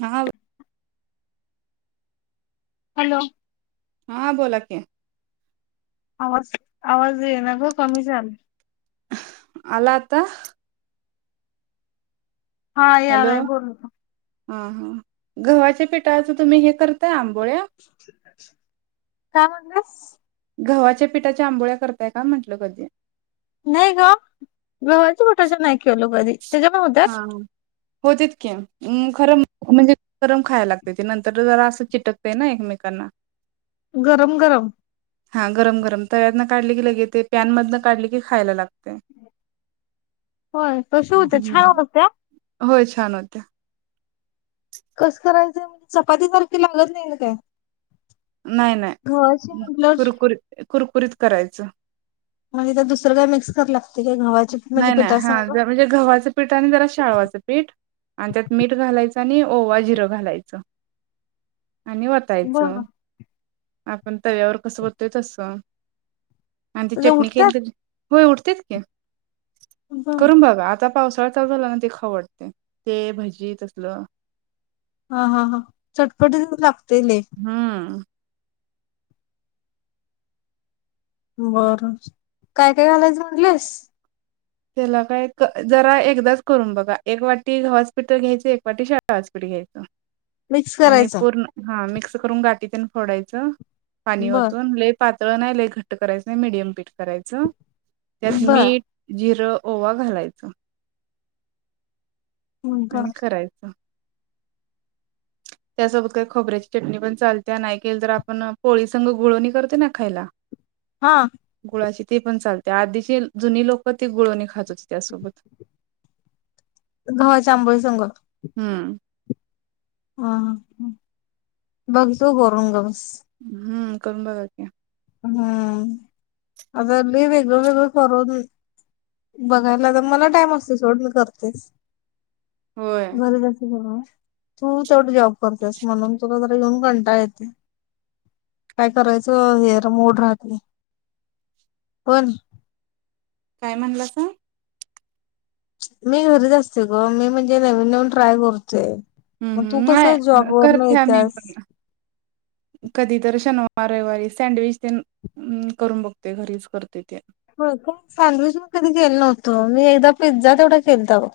ह हॅलो हा बोला कि आवाज ये ना ग कमी चाल आलाता हा यार हॅलो आहे बोलू हा हा गव्हाच्या पिठाचं तुम्ही हे कर काय मागण्यास गव्हाच्या पिठाच्या आंबोळ्या करताय का म्हंटलं कधी नाही का घजी कठच नाही कवालू ते जमा होतात होतेच की खरम म्हणजे गरम खायला लागते ते नंतर जरा असं चिटकतय ना एकमेकांना गरम गरम हा गरम गरम तव्यात न काढले की लगे ते पॅन मधन काढले की खायला लागते होय त श होत छान होत्या होय छान होत्या कस करायचं चपाती सारखे लागत नाही ना काय नाही गव्हाची नाही म्हटल्यावर कुरकुरीत कुरकुरीत करायचं म्हणजे तर दुसरं काय मिक्स करू लागते काय गव्हाची म्हणजे नाही नाही हा पिठासंग जर म्हणजे गव्हाचं पीठ आणि जरा शाळवाचं पीठ आणि त्यात मीठ घालायचं आणि ओवा जिरं घालायचं आणि बरं वतायचं आपण तव यावर कसं बघतय तसं आणि ते त्याच्या चटणी के उठत्यात दिली हो उठते का बर करून बघ आता पावसाळा चालू झाला ना ते खवडते ते भजी तसलं हा हा हा चटपटी लागत हम्म. बरं काय काय घालायचं म्हंटलीस? त्याला काय जरा एकदाच करून बघा. एक वाटी गव्हाचं पीठ घ्यायचं, एक वाटी शाळवाचं पीठ घ्यायचं मिक्स आणि करायचं पूर्ण हा मिक्स करून गाठी तेन फोडायचं पाणी बर वतून लय पात ळ नाही, लय घट्ट करायचं नाही मिडियम पीठ करायचं. त्यात बर मीठ जिरं ओवा घालायचा. बर आणि करायचं. त्यासोबत काही खोबऱ्याची चटणी पण चालत्या. नाही केलं तर आपण पोळीसंग गुळवणी करतोय ना खायला हा गुळाचे तेपण चालत्या. आधीची जुनी लोक ते गुळवणी खात होते त्यासोबत. गव्हाच्या आंबोळी संग हम्म हं हं बघतू करून [unintelligible] हम्म. करून बघा की? हम्म. अगं लय वे गळ वेगळं करालोय, बघाय लागत मला टाइम असतंय सोड, मी करतेच. होय घरीच असते म्हणून तू तेवढं जॉब करतेस म्हणून तुला जम म्हणून कंटाळा येत नाही. काय करायचं हेन मूड राहत नाही, पण काय म्हणलासा? मी घरीच असते गं, मी म्हणजे नवीन नवीन ट्राय करतोय. हम्म हम्म, नाय करत्या येत्यास मीपण कधीतर शन वार रविवारी. सँडविच तेन करून बघते घरीच करते ते. होय का, सँडविच मग कधी केलं नव्हतं, मी एकदा पिझ्झा तेवढा केलता बघ.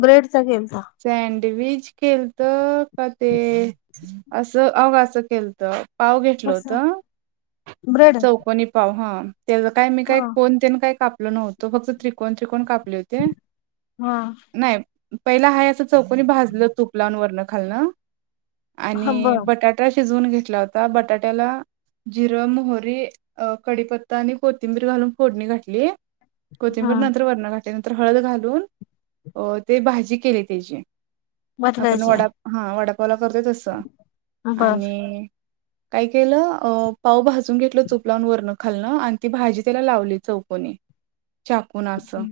ब्रेडचा केलता सँडविच केलतं का ते असं अव असं केलतं. पाव घेतलं कसा होतं ब्रेड चौकनी पाव हा त्याचं काय मी हा काय कोण तेन काय काप आप नव्हतं फक्त त्रिकोण त्रिकोण कापले होते. हा. नाही पहिला हा असं चौकणी भाजलेलं तूप लावून वरण खालणं. हा बर आणि बटाटा शिजवून घेत ता बटाट्याला जिर मोह री कडीपत्ता आणि कोथिंबीर घालून फोडणी घातली हा कोथिंबपूर नंतर वरण त्यानंतर हळद घालून अ ते भाजी केले त्याची. आपण बदलायचे वडा हा वडा करत असं बर आणि काय केलं पावभज घेतल चुपलावून वरण खालणं आणि ती भाजी त्याला लावली चौकोनी चाकून असं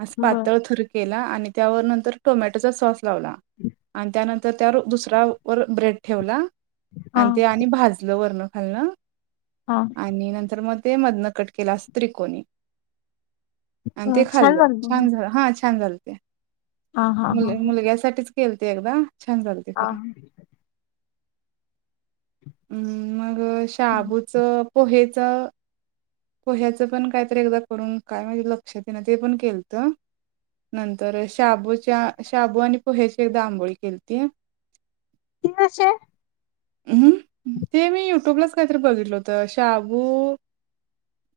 अस बर पातळ थर केला आणि त्यावर नंतर टोमॅटोचा सॉस लावला आणि त्यानंतर त्या दुसऱ्या वर ब्रेड ठेवला. हा आणि ते आणि भाजलं वरण [unintelligible] हा आणि नंतर मग ते मधनं कटकला स्त्रिकोणी आणि ते खाल्लं छान झालं हा छान छान झालं. हा हा मुल हा हा मुलग्यासाठीच केलतो अगदा छान जालते हा खरा अम् मग शाबूचं पोहेच पोह्याचं पण कायतरी एकदा करून काय म्हणजे लक्षात ये ना ते पण केलत नंतर शाबूच्या शाबू आणि पोह्याची एकदा आंबोळी केलती कनश हम् ते मी युट्यूबलाच काहीतरी बघितलं होतं शाबू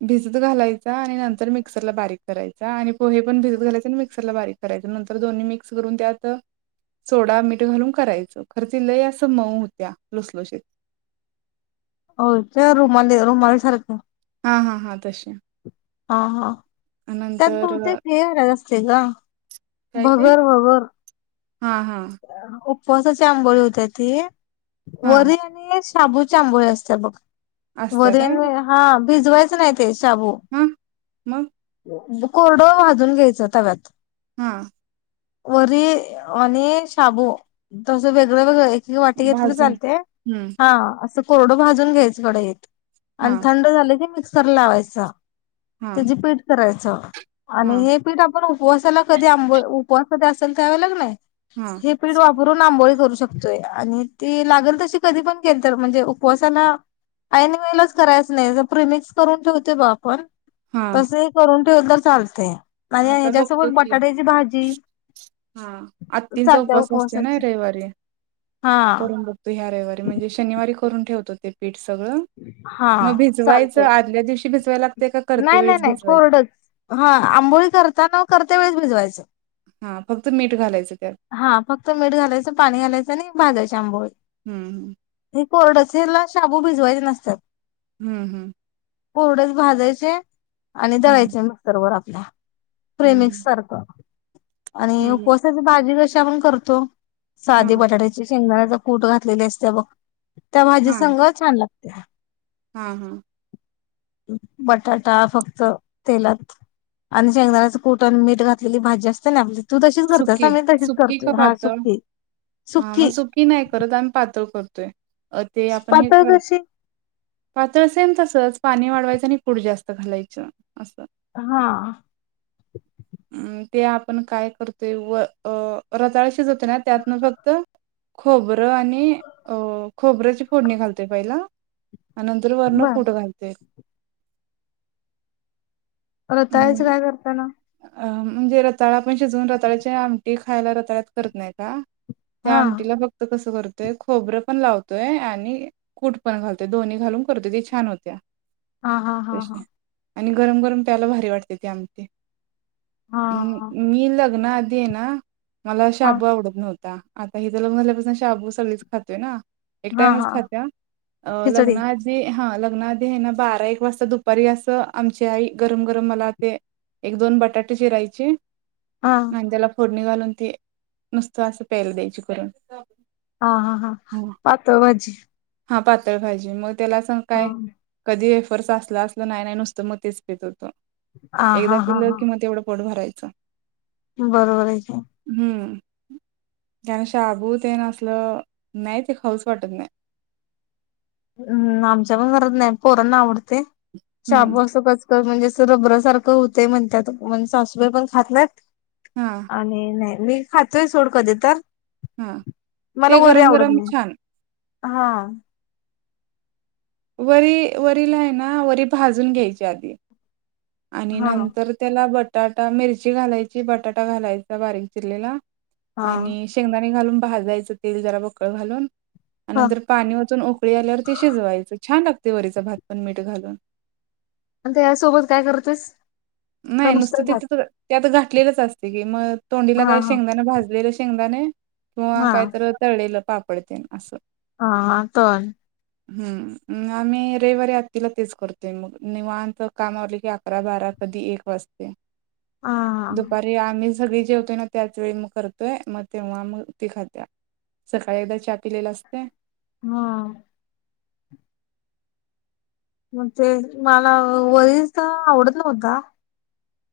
भिजत घालायचा आणि नंतर मिक्सरला बारीक करायचा आणि पोहे पण भजत घायच मिक्सरला बारीक करायच नंतर दोन्ही मिक्स करून त्यात सोडा मीठ घालून करायचं खर्च लय अस मऊ होत्या लुसलुशीत हो त्या रुमाले रुमाली सारखं हा हा हा तश ह हा त्यात बहुते हे घालायचं असते ग काय ते भगर भगर हां हां [inaudible] उपसाची आंबोळी होत्या ती हां वरे आणि शाबू चांबूय असत बघ व असत्या काय? हा [unintelligible] भिजवायचं नाही ते शाबू हां मग कोरडं भाजून घ्यायचं तव्यात हा वर आणि शाबू तसं वेगळं वेगळं वाट घेत भाजून चालते हं, हा असं कोरडं भाजून घ्यायंकडे आणि हां थंड झाले ते मिक्स मिक्सर ला लावायचं हां त्याची पीठ कराय च आणि हां हे पीठा आपण उपवासाला कधी आंब उपवास कधी असेल त्या वेळी कणी हां हे पिढू वापरून आंबोली करू शकतोय न शकतोय आणि ती लागेल तशी कधी पण केेल तर म्हणजे उपवासाला आऐन वेळेलाच करायचं अस नाही प्रिमिक्स करून ठेवतोय बा आपण हां तसही करून हा चालतंय आणि आता बघतो ह्याच्यासोबत की बटाट्याची भाजी त्यांचा चालते उपवास असते ना उपवासाची रविवारी हा करून बघतो या रविवारी म्हणजे शनिवारी करून ठेवतो ते पीठ सगळं.. हा मग भिजवायच चालते आदल्या दिवशी भिजवू चला नाही नाही नाही कोरडच हा आंबोळी करता न करता वेळेस भिजवायचं हा फक्त मीठ घालायचं त्यात हा फक्त मीठ घालायचं पाणी घालायचं आणि मग भाजायचे आंबोळी हम्म हम्म कोरड्या हेला शाबू भिजवायचे नसतात. हम्म हम्म कोरडंच भाजाय चे आणि हम्म दळायचे मिक्सर वर रात ला. प्रेमिक्स हम्म सारखं आणि हम्म हम्म उपवासाच भाजी कशी ते आपण करतो. हा साधे बटाट्याचे शेंगदाण्या कूट घातलेली असत्या बघ. त्या भाजी हा संग छान लाग ते. हा हा [inaudible] बटाटा फक्त तेलात आणि शेंगदाण्याच कुट आणि मीठ घातलेली भाजी असते ना आपली तू तशीच करतेस सुकी ना मी तशीच सुकी करतोय का हा पातळ सुकी हा मग सुकी नाय करत आम्ही पातळ कर तोय. अ ते आपण हे पातळ करत कशी पातळ सेम तसंच पाणी वाढवायचं आणि कुट जास्त घालायचं. असं हा अ ते आपण काय कर ते वळ अ रताळ शिजत ना त्यातनं फक्त खोबरं आणि अ खोबऱ्याची फोडणी घालतोय पहिला आणि नंतर वरण बर कुट घालतोय. परतायचं अम काय करताना अ म्हणजे रताळा पण शिजवून रताळ्याच्या आमटी खायला रताळ्यात करत नाय का? त्या हा आमटीला फक्त कस करत ते खोबरं पण लावतोय आणि कूट पण घालतोय दोन्ही घालून करतोय ते छान होत्या. हा हा हा तशी हा आणि गरम गरम प्यायला भारी वाटते ती आमटी. हां, मी लग ग्ना आधी हाय ना मला हां, शाबू आवडत नव्हता. आता हि तर लग्न झाल्यापासून शाबू सगळीच खातोय ना एक हां, टामच हां. खात्या लग् खिचडी. लग्नाआधी आहे ना बारा एक वाजता दुपारी अस आमची आई गरम गरम मला ते एक दोन बटाटे चिरायचे हां, आणि त्याला फोडणी घालून ते नुसत असं प्याला द्यायची करून हा हा हा पातळ भाजी हा पातळ भाजी मग त्याला सांग हां, काय कधी र असला असलं नाही नाही नुसतं म तेच पेत होतो हां, एकदा हां, हां, पिल्लं हां. कि मग तेवढं पोट भरायचं [inaudible] बरोबर आहे की त्यांना शाबू ते ना असलं नाही ते खऊस वाटत नाही हम् आमच्या पण घरात नाही पोरण आवडत ते हम्म. शाबू असं तर म्हणजे रबर सारखं होते म्हणतातण सासूबाई पण खात नाहीत हा आणि नाही मी खातोय सोड कधी तर हा ते गरम गरम छान हा वरी वरीला आहे ना भाजून घ्यायची आधी आणि हां, नंतर त्याला बट बटाटा मिरची घालायची, बटाटा घालायचा बारीक चिरलेला, हां, आणि शेंगदाणे घालून, भाजायचं तेल जरा बकळ घालून, हां. नंतर पाणी ओतून उकळी आल्यावर ते शिजवायचं, छान लागत. वरीचा भात पण मीठ घालून, आणि त्या यासोबत काय करतेस का नाही नुसतं भात? तिथे तर त्यात घातलेलेच असते की मग, तोंडीला हां, काही हां, शेंगदाना भाजले. चंगदाने किंवा कायतरी तळलेल पाप पडतेन असं हा तण हम आम्ही रविवारी आतिला तेच करतोय, मग निवांत काम आवरले की अकरा बारा कधी एक वाजते हां, हां, दुपारी आम्हीच सगळी जेवतोय ना त्याच वेळी मग करतोय, मग तेव्हा मग ती खात्या, सकाळी एकदा चहा पिलेला असते. हा मग ते मला वरच तर आवडत नव्हता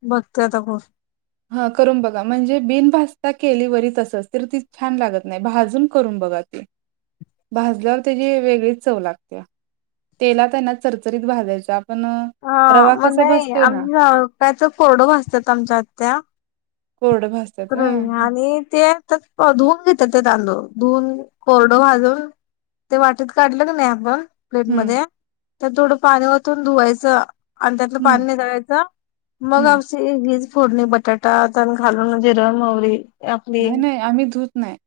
बघते आता करुन हा करून बघा म्हणजे बिनभजता केली वरीचसच तर ती हा करुन बघा म्हणजे बिन भाजता केली वरी तसंच तर ती छान लागत नाही, भाजून करून बघा ती भाजल्यावर त्याची वेगळीच चव लागत्या, तेला त्यांना चरचरीत भाजायचा आपण अ, हा रवा मग कसा नाही भाजतोय ना आम्ही हो त्याच कोरडं भाजतात आमच्यात, त्या कोरडं भाजत्यात व्हय रोळून आणि ते धुवून घेतात, ते तांदूळ धूूवून कोरडो भाजून ते वाटत काढलं की नाही आपण, प्लेट मध्ये हम्म तर थोडं पाणी ओतून धुवायचं, आणि त्यातलं हम्म पाणी निताळायचं मग हम्म अशी, फोडणी बटाटा त्येन घाल जिर मोवरी नाही नाही आम्ही धूत नाही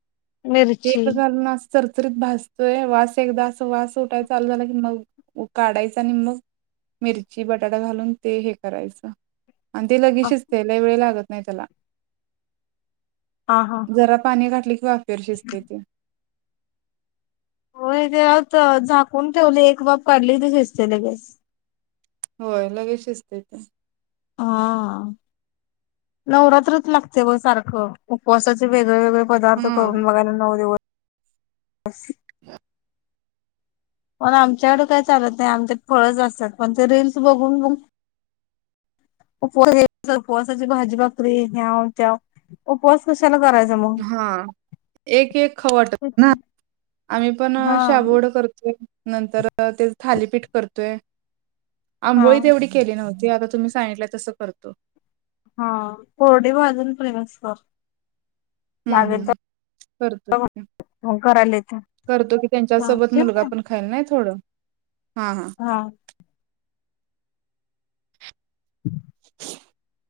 मिरची तेल घालून असं चरचरीत भासतोय वास एकदा अस वास उठाय चालू झाला, की मग काढायचा आणि मग मिरची बटाटा घालून ते हे करायचं. आणि ते लगीच शिजतंय लई वेळ लागत नाही त्याला हा हा जरा पाणी घाट वाफेवर शिजते ते. होय ग त झाकून ठेवली एक वाफ काढली ते शिजतंय लगेच. होय, लगेच शिजतेत हा आ नवरात्रात लागतय ब सारखं उपवासाच वेगवे वेगवेगळे पदार्थ हम्म करून बघायला नऊ दिवस असं पण आमच्याकडं काय चालत नाही, आमच्यात फळंच असतात पण ते रीलस बघून बघून, उपवास... उपवासाची भाजी... भाकरी, ह्याव त्याव... उपवास कशाला करायचा मग. हा एक एक खाऊ वाटत ना आम्ही पण अ हा. शाबूवड करतोय. नंतर त्याचं थालीपीठ करतोय हा आंबोळी तेवढी केली नव्हती. ते आता तुम्ही सांगितलंय तसं करतो. हा कोरडी भाजून प्रिमिक्स कर. हम्म लागेल तर हम् करतो, हम् मग करायला येते. करतो कि हा त्यांच्यासोबत ठेवू मुलगा का? पण खाईल नाही थोडं. हा हा. [unintelligible]